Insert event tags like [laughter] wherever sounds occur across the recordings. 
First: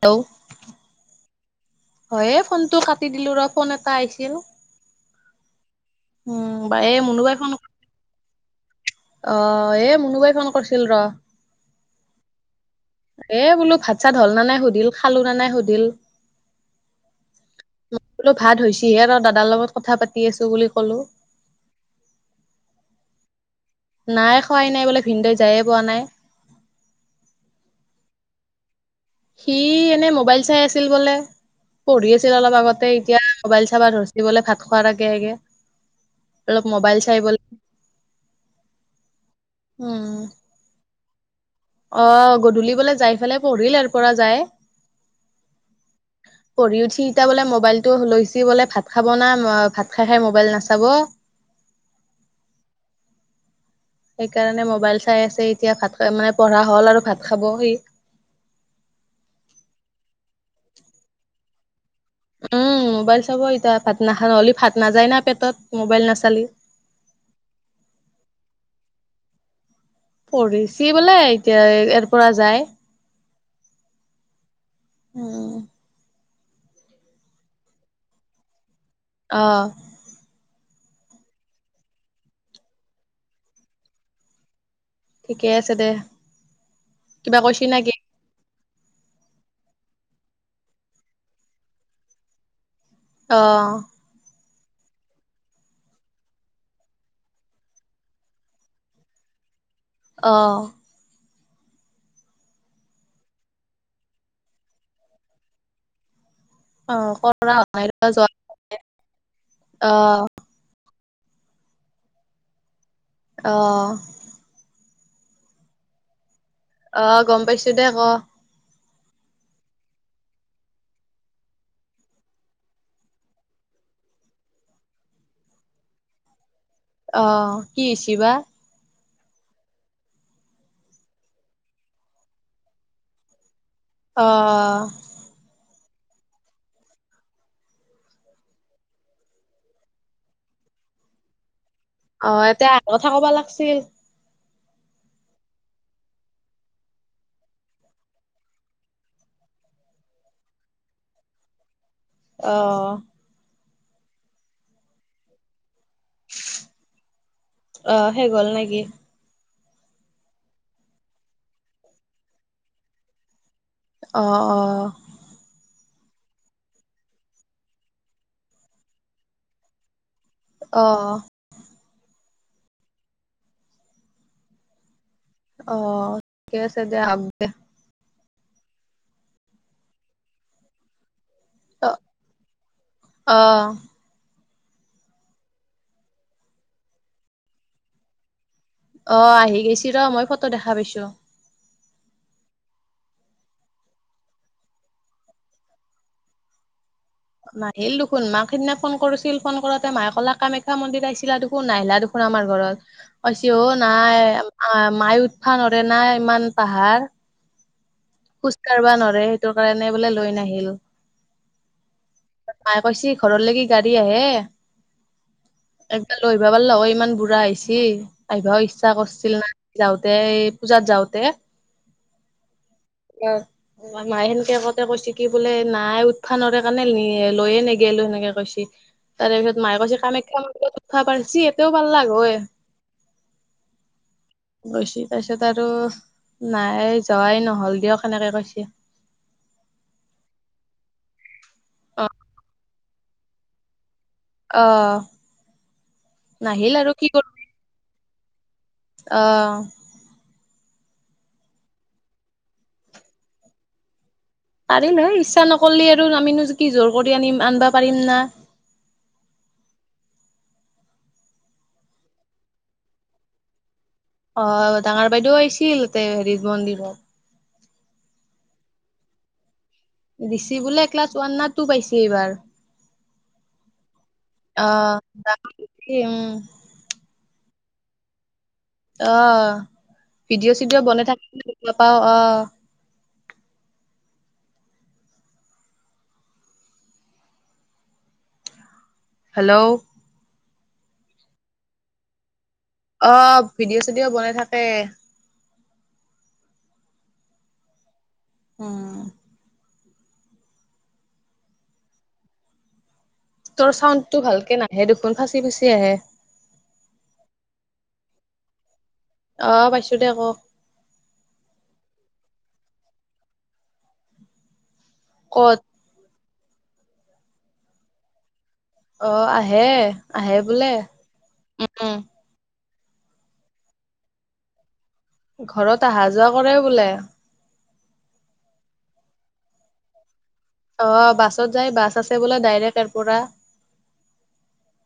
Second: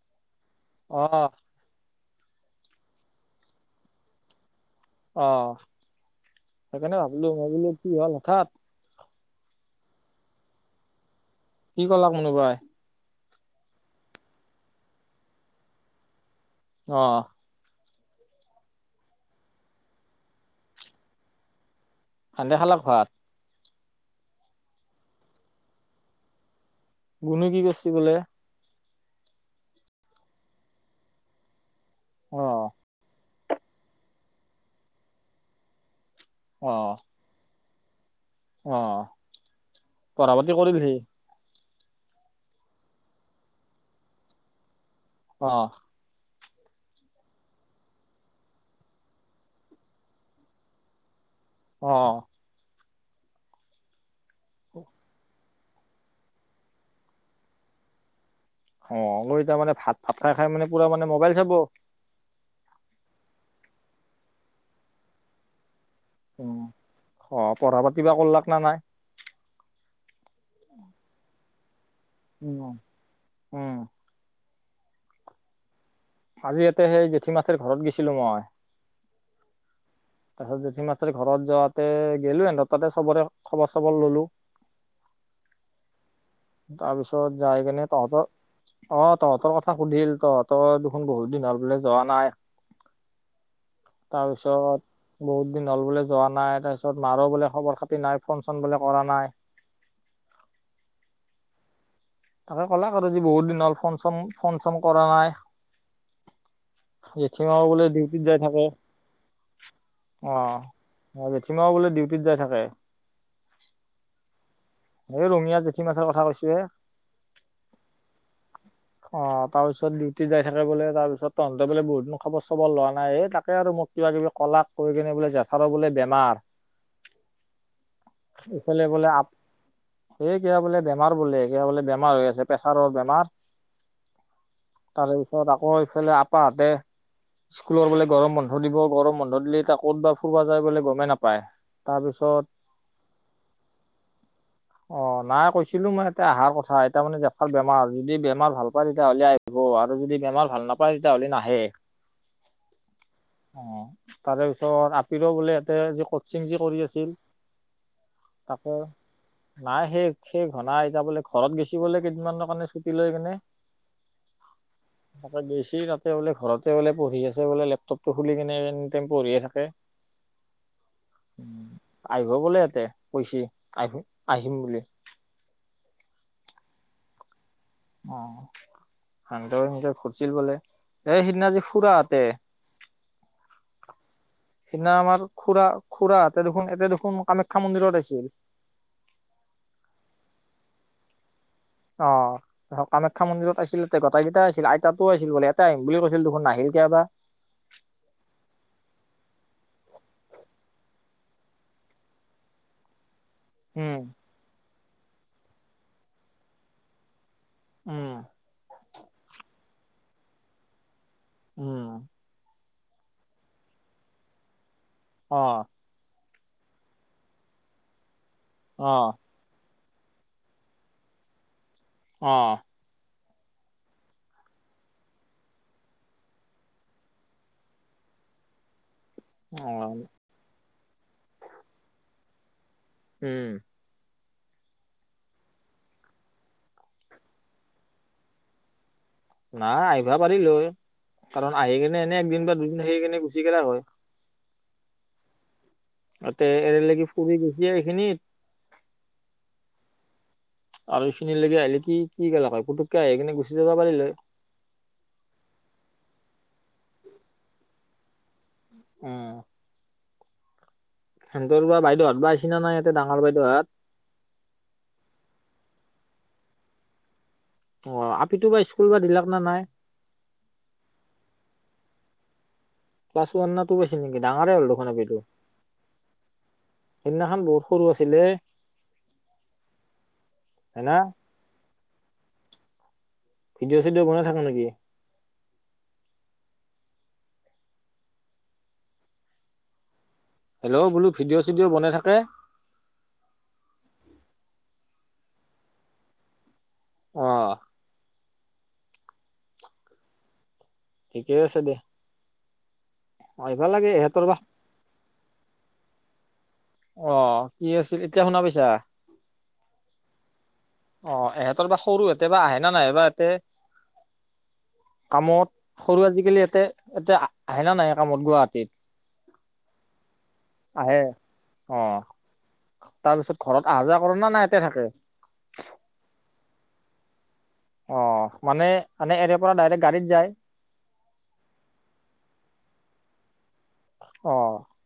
ত আহ ফোনটো কাটি দিলো ৰ ফোন এটা আহিছিল অ উম বা এই সেইকাৰণে ভাবিলো মুনুবাই ফোন মইাবলো কি হল হথাত অ এই মুনোবাই ফোন কৰিছিল ৰ কি কলা মুনো বাই এ বোলো ভাত চাত হল ন নাই সুধিল খালো ন নাই সুধিল অহ মই বোলো ভাতছহে আৰু দাদাৰ লগত কথা পাতি আছো বুলি কলো সান্দে খালা ঘৰত নাই খোৱাই নাই বোলে ভিনদৈ যায়ে পোৱা নাই গুণো কি কৰিছ বোলে সি এনে মোবাইল চাই আছিল বোলে পঢ়ি আছিল অলপ অ', আগতে এতিয়া মোবাইল চাবা ধচিবলে ভাত খোৱাৰ আগে আগে অলপ অ', মোবাইল চাই বলে অ উম পঢ় পাতি কৰিলহি অ গধূলিবলৈ যাই ফালাই পঢ়িল ইাৰ পৰা যাই অ পঢ়ি উঠি ইতিয়া বোলে মোবাইলটো লৈছি বোলে ভাত খাব না ভাত খাই খাই মোবাইল নাচাব অ সেইকাৰণে মোবাইল চাই আছে এতিয়া ভাত খাই মানে পঢ়া হ'ল আৰু ভাত খাবহি অ অ ই তাৰ মানে ভাত ভাত খাই খাই মানে পুৰা মানে মোবাইল চাব। উম মোবাইল চাব এতিয়া ভাতনাখাই নহ'লি ভাত নাযায় না পেটত। মোবাইল নাচালি। উম অ পঢ়া পাতি বা কল্লাক না নাই। পঢ়িছি বোলে এতিয়া এৰ উম উম। অ' আজি ইয়াতে সেই জেঠীমাথেৰ ঘৰত গেছিলো মই। অ' তাৰ পিছত জেঠি মাথেৰ ঘৰত যোৱাতে গে'লো হেনথত তাতে চবৰে খবৰ চবৰ ললোঁ। ঠিকে আছে দে। তাৰপিছত কিবা যায় কৈছি কেনে নেকি? তহঁতৰ অ তহঁতৰ কথা সুধিল তহঁতৰ দেখোন বহুত দিন হল বোলে যোৱা নাই। অ তাৰপিছত বহুত দিন হ'ল বোলে যোৱা নাই তাৰপিছত মাৰো বোলে খবৰ খাতি নাই ফোন চোন বোলে কৰা নাই। [inaudible] অ' তাকে ক'লাক আৰু যি বহুত দিন হ'ল ফোন চন ফোন চন কৰা নাই। অ কৰা হোৱা জেঠিমাও নাই বোলে ৰ ডিউটিত যোৱা যাই থাকে। অ অ জেঠীমাও বোলে ডিউটিত যাই থাকে। অ' এই ৰঙিয়ীয়া জেঠী মাথেৰ কথা কৈছি। অ গম পাইছো দে ক। অ তাৰ পিছত ডিউটি যাই থাকে বোলে তাৰপিছত তহন্ততে বোলে বহুত দিন খবৰ চবৰ লোৱা নাই এই তাকে আৰু। মোক কিবা- কিবি কলা কৈ কিনে বোলে জেঠাৰৰ বোলে বেমাৰ। আহ, কি হৈ হৈছে বা? এ' কিবা বোলে বেমাৰ বোলে ক বোলে বেমাৰ হৈ আছে প্ৰেছাৰৰ বেমাৰ। অ তাৰে পিছত আকৌ এইফালে আপাহঁতে স্কুলৰ বোলে গৰম বন্ধ দিব, গৰম বন্ধ দিলে ত ক'ত বা ফুৰিবা যায় বোলে গমেই নাপায়। তাৰপিছত অ' এতিয়া কথা কবা লাগিছিল। অ' নাই কৈছিলো মই এতে অহাৰ কথা। তাৰ মানে জেঠাই বেমাৰ যদি বেমাৰ ভাল পায় তেতিয়াহ'লে আহিব আৰু যদি বেমাৰ ভাল নাপায় তেতিয়াহ'লে নাহে অঁ। অ তাৰে পিছত আপিৰ বোলে [inaudible] তাতে যি কচিং যি কৰি আছিল অ', শেষ হ'ল তাকে নেকি? নাই শেষ- শেষ ঘনাই এতিয়া বোলে ঘৰত গেছি গলে কেইদিনমানৰ কাৰণে ছুটি লৈ কেনে। অঁ অঁ। গেছি তাতে বোলে ঘৰতে বোলে পঢ়ি আছে বোলে, লেপটপটো খুলি কিনে এ পঢ়িয়ে থাকে। অঁ। আহিব বোলে ইয়াতে কৈছি আহ - আহিম বুলি। অ' ঠিকে আছে দে আহক দে। অ সান্দ ঘুৰিছিল বোলে এ [inaudible] জি অ', ফুৰাতে অ', [inaudible] সেইদিনা আমাৰ খুডৰা - খুড় এতে দেখোন ইতে দেখোন কামাখ্যা মন্দিৰত আছিল। অ' আহি গৈছ ৰ মই ফটো দেখা পাইছো। অ' কামাখ্যা মন্দিৰত আছিল গোটেইকেইটা আছিল আইতাতো আছিল বোলে এটা আহিম বুলি কৈছিল দেখোন নাহিল। কেতিয়াবা। নাহিল দেখোন, মাক সেইদিনা ফোন কৰিছিল ফোন কৰোতে মায়ে কলা কামাখ্যা মন্দিৰত আহিছিলা দেখোন, নাহিলা দেখোন। আমাৰ ঘৰত। কৈছে অ' উম নাই মায়ে উঠবা নোৱাৰে না ইমান পাহাৰ। উম খোজ কাঢ়বা নোৱাৰে, সেইটো কাৰণে বোলে লৈ নাহিল। উম। মায়ে কৈছে ঘৰলৈ কি গাড়ী আহে। আহ। একবাৰ লৈ আহিবা পাৰিলে হয়, ইমান বুঢ়া আহিচি আহিবা অ ইচ্ছা কৰিছিল না। যাওঁতে, পূজাত যাওঁতে। আহ। [inaudible] অ' মায়ে সেনেকে কওঁতে, কৈছে কি বোলে নাই উঠবা নোৱাৰে কাৰণে নি লৈয়ে নেগিলো সেনেকে কৈছে। তাৰে পিছত অ মায়ে কৈছে কামাখ্যা মন্দিৰত পাৰছি ইয়াতেও পাৰলাক হয়। উম। গৈছি তাৰ পাছত আৰু নাই, যোৱাই নহল দিয়ক। সেনেকে কৈছি। নাই আহিবা পাৰিল হয়। কাৰণ আহি কেনে অ' এনে একদিন বা দুদিন আহি কেনে গুচি গেলাক হয়। অঁ। তাতে এৰেলেকি ফুৰি গেছি এইখিনিত। আহ। আৰু এইখিনি লৈকে আহিলে কি কি গেলা হয়, পুটুককে আহি কিনে গুচি যাবা পাৰিল হয়। পাৰিল হয়, ইচ্ছা নকৰিলে আৰু আমিনো কি জোৰ কৰি আনিম আনিবা পাৰিম না। উম। সেনতৰ বা বাইদেউহাত বা আচিনা নাই ইয়াতে ডাঙৰ বাইদেউহাত অ ডাঙৰ বাইদেউ আহিছিল তে হেৰিত মন্দিৰত। অ আপিতো বা স্কুল বা দিলাক না নাই? দিছি বোলে এ ক্লাছ ওৱান না টু পাইছি এইবাৰ। ক্লাছ ওৱান না টু পাইছি নেকি ডাঙৰে হ'ল দেখোন অ' আপিটো, উম সেইদিনাখন বৰোস সৰু আছিলে। অহ ভিডিঅ' হয় চিডিঅ' না বনাই থাকিলে দেখিব পাও অহ। ভিডিঅ চিডিঅ বনাই থাক নেকি? হেল্ল' হেল্ল' বোলো ভিডিঅ' চিডিঅ' বনাই থাকে। অ ভিডিঅ' চিডিঅ' বনাই থাকে। অহ। উম। ঠিকেই আছে দে। অ আহিবা তোৰ লাগে চাউণ্ডটো এহঁতৰ বা ভালকে নাহে দেখোন ফাঁচি ফুচি আহে। অ কি আছিল, এতিয়া শুনা পাইছা? অহ পাইছো দে, ক? অ এহঁতৰ বা সৰু সতে বা আহে ন নাহে বা এতে ক'ত কামত সৰু আজিকালি ইয়াতে এতে আ আহে না নাহে কামত গুৱাহাটীত? অ আহে আহে বোলে, আহে অ উ। তাৰপিছত ঘৰত আহা যোৱা কৰে না নাই এতে থাকে। ঘৰত আহা যোৱা কৰে বোলে। অ মানে আনে এৰে পৰা ডাইৰেক্ট গাড়ীত যায়? অ বাছত যায়। বাছ আছে বোলে ডাইৰেক ইয়াৰ পৰা। অ।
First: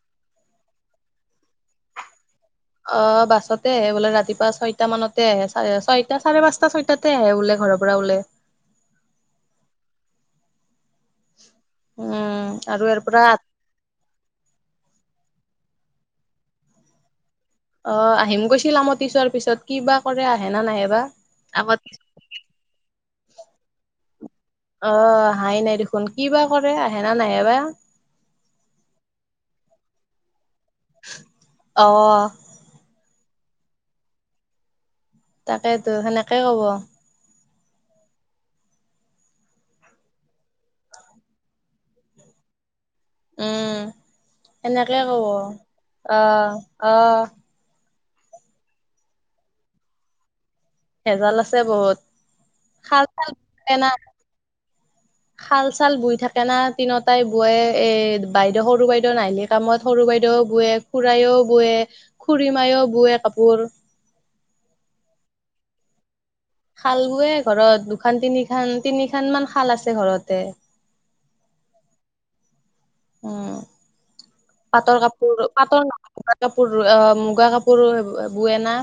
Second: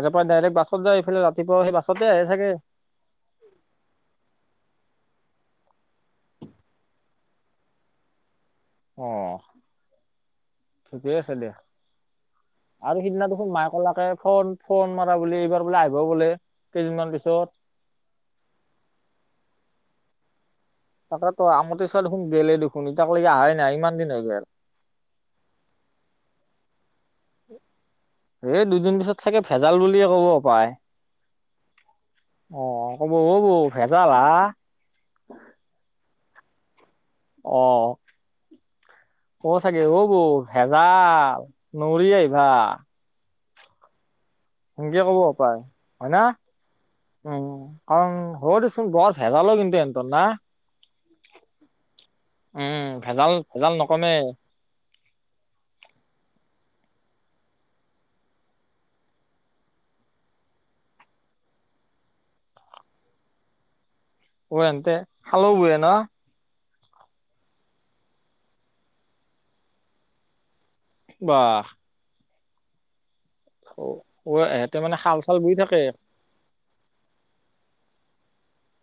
এতিয়া পৰা ডাইৰেক্ট বাছত যায়, এইফালে ৰাতিপুৱা সেই বাছতে আহে চাগে। অ বাছতে আহে বোলে, ৰাতিপুৱা ছয়টা মানতে আহে। চ ছয়টা চাৰে পাঁচটা ছয়টাতে আহে বোলে। ঘৰৰ পৰা ওলে। অহ। ঠিকেইে আছে দিয়া। উম আৰু ইয়াৰ পৰা সিদিনা দেখোন মাই কলাকে ফোন ফোন মা বুলি এইবাৰ বোলে আহিব বোলে, কেইদিনমান পিছত। অ আহিম কৈছিল আমতি চোৱাৰ পিছত, কি বা কৰে আহে না নাহে বা তাকেতো, আগত আমতি চোৱা দেখোন গেলেই দেখোন, ইতাক লৈকে আহাই নাই ইমান দিন হৈ গ'ল। অ অহাই নাই দেখোন। কি বা কৰে আহে না নাহে বা। এই দুদিন পিছত চাগে ভেজাল বুলিয়ে ক'ব পায়। অহ অ হব ফেচালা [unintelligible] তাকেইতো সেনেকাই হ'ব। অহ। ক'ব চাগে, অ বৌ ভেজাল নৰি আহিবা। উম। সেনকে সেনেকে ক'ব। পাই অহ, অহ। অও, হ'ব দেচোন বহুত ভেজাল ও কিন্তু এনত না। ভেজাল আছে বহুত। উম। খাল ভেজাল চাল ভেজাল নকমে। শাল চাল বোই থাকে না, তিনটাই বোৱে এ বাইদেউ সৰু বাইদেউ নাহিলি কামত সৰু বাইদেউ বোয়ে, খুৰাও বোৱে, খুৰীমায়ও বোৱে কাপোৰ। অ এনতে শালো বোয়ে না? শাল বোৱে ঘৰত। দুখান তিনি খান, তিনি খান মান শাল আছে ঘৰতে। বাহ উম অ এহঁতে মানে পাটৰ শাল চাল কাপোৰ বুই থাকে পাটৰ [unintelligible] কাপোৰ আ মুগা কাপোৰ বুৱেনা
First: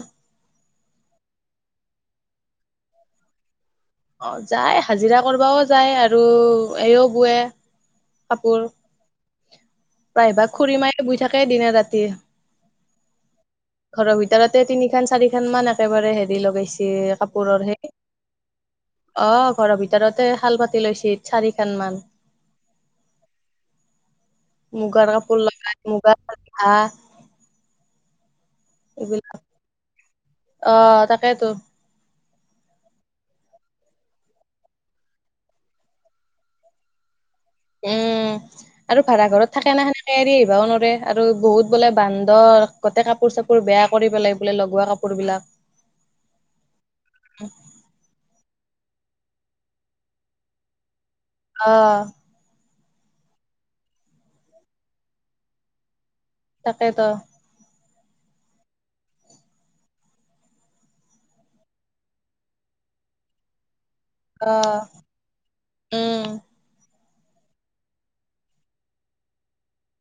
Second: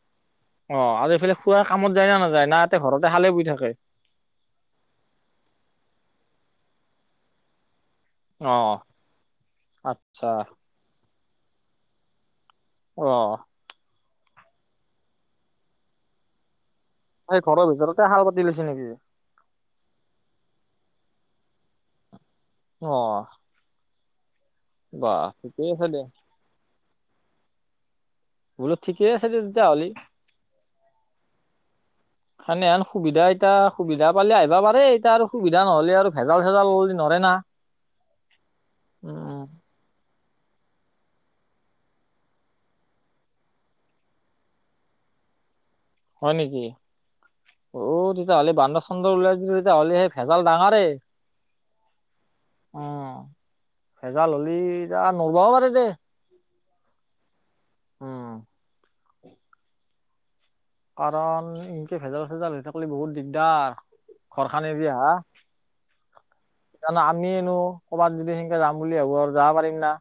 অ আৰু এইফালে খোৱাৰ কামত যায় না নাযায় না ইহঁতে ঘৰতে হালে বোই থাকে অ যায় হাজিৰা কৰিবও যায় আৰু এইও বোৱে কাপোৰ অহ প্ৰায়ভাগ খুুৰী মায় বৈ থাকে দিনে ৰাতি অহ ঘৰৰ ভিতৰতে তিনি খান চাৰি খন মান একেবাৰে হেৰি লগাইছে ঘৰৰ কাপোৰৰ সেই ভিতৰতে শাল পাতি লৈছে নেকি অ ঘৰৰ ভিতৰতে শাল পাতি লৈছি চাৰিখন মান অ মুগাৰ বাহ কাপোৰ ঠিকেই লগাই আছে দে মুগাৰ [unintelligible] বোলো ঠিকেই আছে এইবিলাক দিয়া তেতিয়া হলি অ তাকেতো সানেহান সুবিধা এতিয়া সুবিধা পালে আহিবা পাৰে এতিয়া আৰু সুবিধা নহলে আৰু ভেজাল চেজাল নৰে না উম আৰু উম ভাড়া উম ঘৰত থাকে [unintelligible] এৰি আহিবও নোৱৰে আৰু বহুত বোলে বান্দৰ গোতে কাপোৰ চাপোৰ বেয়া কৰি পেলাই বোলে লগোৱা কাপো কাপোৰ বিলাক হয় নেকি অ তেতিয়াহ'লে বান্দৰ বান্দৰ উলাই যেতিয়া হ'লে সেই ভেজাল ডাঙৰে অ উম ভেজাল হলি এতিয়া নলবও পাৰে দে তাকেত উম কাৰণ ইনকে ভেজাল চেজাল হৈ থাকলি বহুত দিগদাৰ অ খৰখানে বি হা উম শুমিয়েনো কৰ'বাত যদি সেকে যাম বুলি ভাবো আৰু যাব পাৰিম না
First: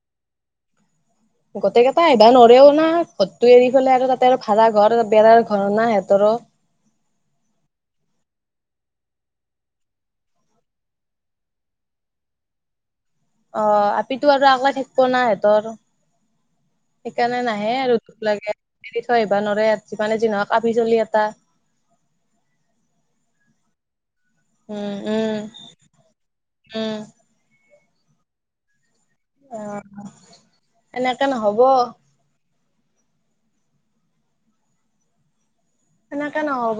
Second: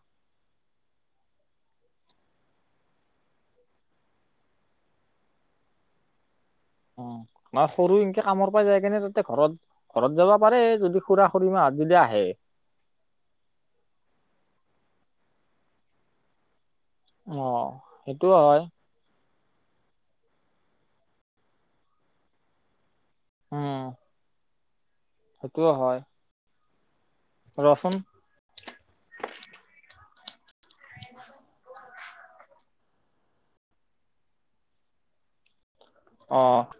গোটেই কেইটা আহবাৰ নৰেও না ঘৰটো এৰি ফেললে আৰু তাতে আৰু ভাড়া ঘৰ বেৰাৰ ঘৰ না সিহতৰো অ বা সৰু এনকে কামৰ পৰা যায় কেনে তাতে ঘৰত ঘৰত যাবা পাৰে যদি খুৰা খুৰিমা আহ অ আপিতো আৰু আগলাই থাকিব না সিহঁতৰ সেইকাৰণে অ' নাহে আৰু সেইটোও লাগে হয় আইবা নৰে মানে যিহ কাপি চলি এটা উম উম উম সেইটোও হয় উম ৰচোন অ এনেকে নহব এনেকে অ' নহব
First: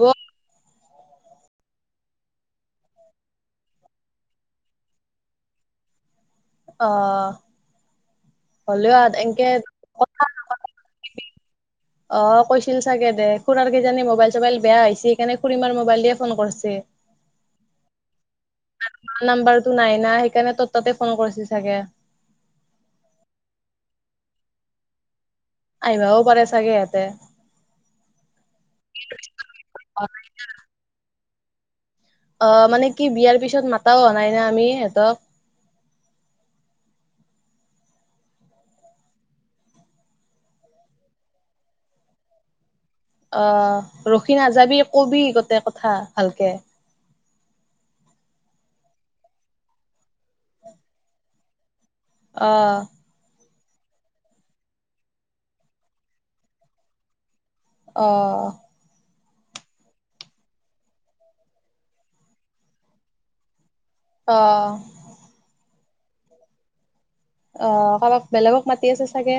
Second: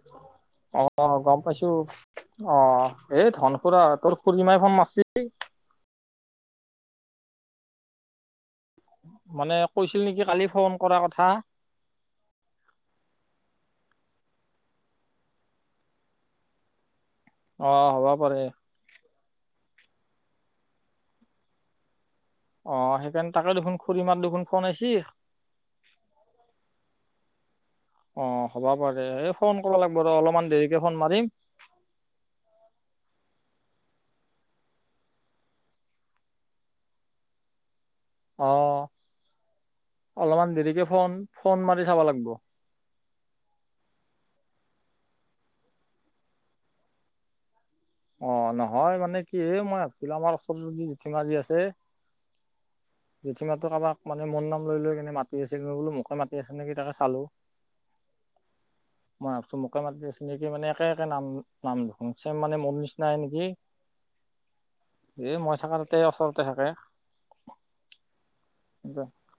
অ গম পাইছো অ এই ধন খুৰা তোৰ খুড়ীমাই ফোণ মাছিল [unintelligible] [unintelligible] অ হ'লেও এনকে মানে কৈছিল নেকি কালি ফোন কৰা কথা অ কৈছিল চাগে দে খুুৰাৰ কেইজানি মোবাইল চোবাইল বেয়া হৈছে সেইকাৰণে খুুৰীমাৰ মোবাইল দিয়ে ফোন কৰিছে অ হ'বা পাৰে ম নাম্বাৰতটো নাই না সেইকাৰণে তইত তাতে ফোন কৰিছিল চাগে অ সেইকাৰণে তাকে দেখোন খুড়ী মাৰ দেখোন ফোন আইছি। আইভাও পাৰে চাগে এহাতে। অ হ'বা পাৰে এই ফোন কৰবা লাগব ৰ অলপমান দেৰিকে ফোন মাৰিম। অ' মানে কি বিয়াৰ পিছত মাতাও হ নাই না আমি সিহঁতক। অ' অলপমান দেৰিকে ফোন ফোন মাৰি চাবা লাগব। অ' ৰখি নাজাবি কবি গোটেই কথা ভালকে। অ নহয় মানে কি এ মই ভাবছিলো আমাৰ ওচৰৰ যি জেঠিমা যি আছে। অ' জেঠিমাটো কাবাক মানে মোৰ নাম লৈ লৈ কিনে মাতি আছিল মই বোলো মোকে মাতি আছিল নেকি তাকে চালো। অ', মই ভাবছো মোকে মাতি আছে নেকি মানে একে একে নাম নাম চেম মানে মোৰ নিচিনাই নেকি। অ এ মই থাকা তাতে ওচৰতে থাকে। অ' কাবাক বেলেগক মাতি আছে চাগে।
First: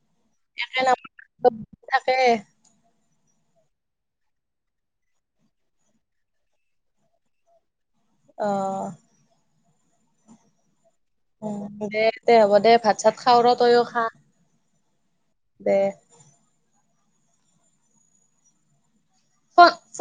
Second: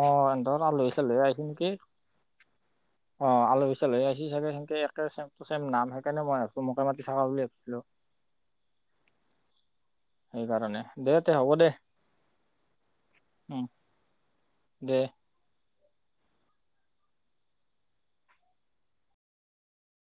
অ এহঁতৰ একে আলহী নাম চালহী আহিছে নেকি থাকে। অ আলহি চালহি আইছি চাগে সেংকে একে চেমটু চেম নাম সেইকাৰণে মই ভাবছো মোকে মাতি থাকা বুলি ভাবছিলো। অ', সেইকাৰণে। দে তে হ'ব উম দে দে হ'ব দে ভাত চাত খাও ৰ উম তইও খা। দে দে অ [unintelligible]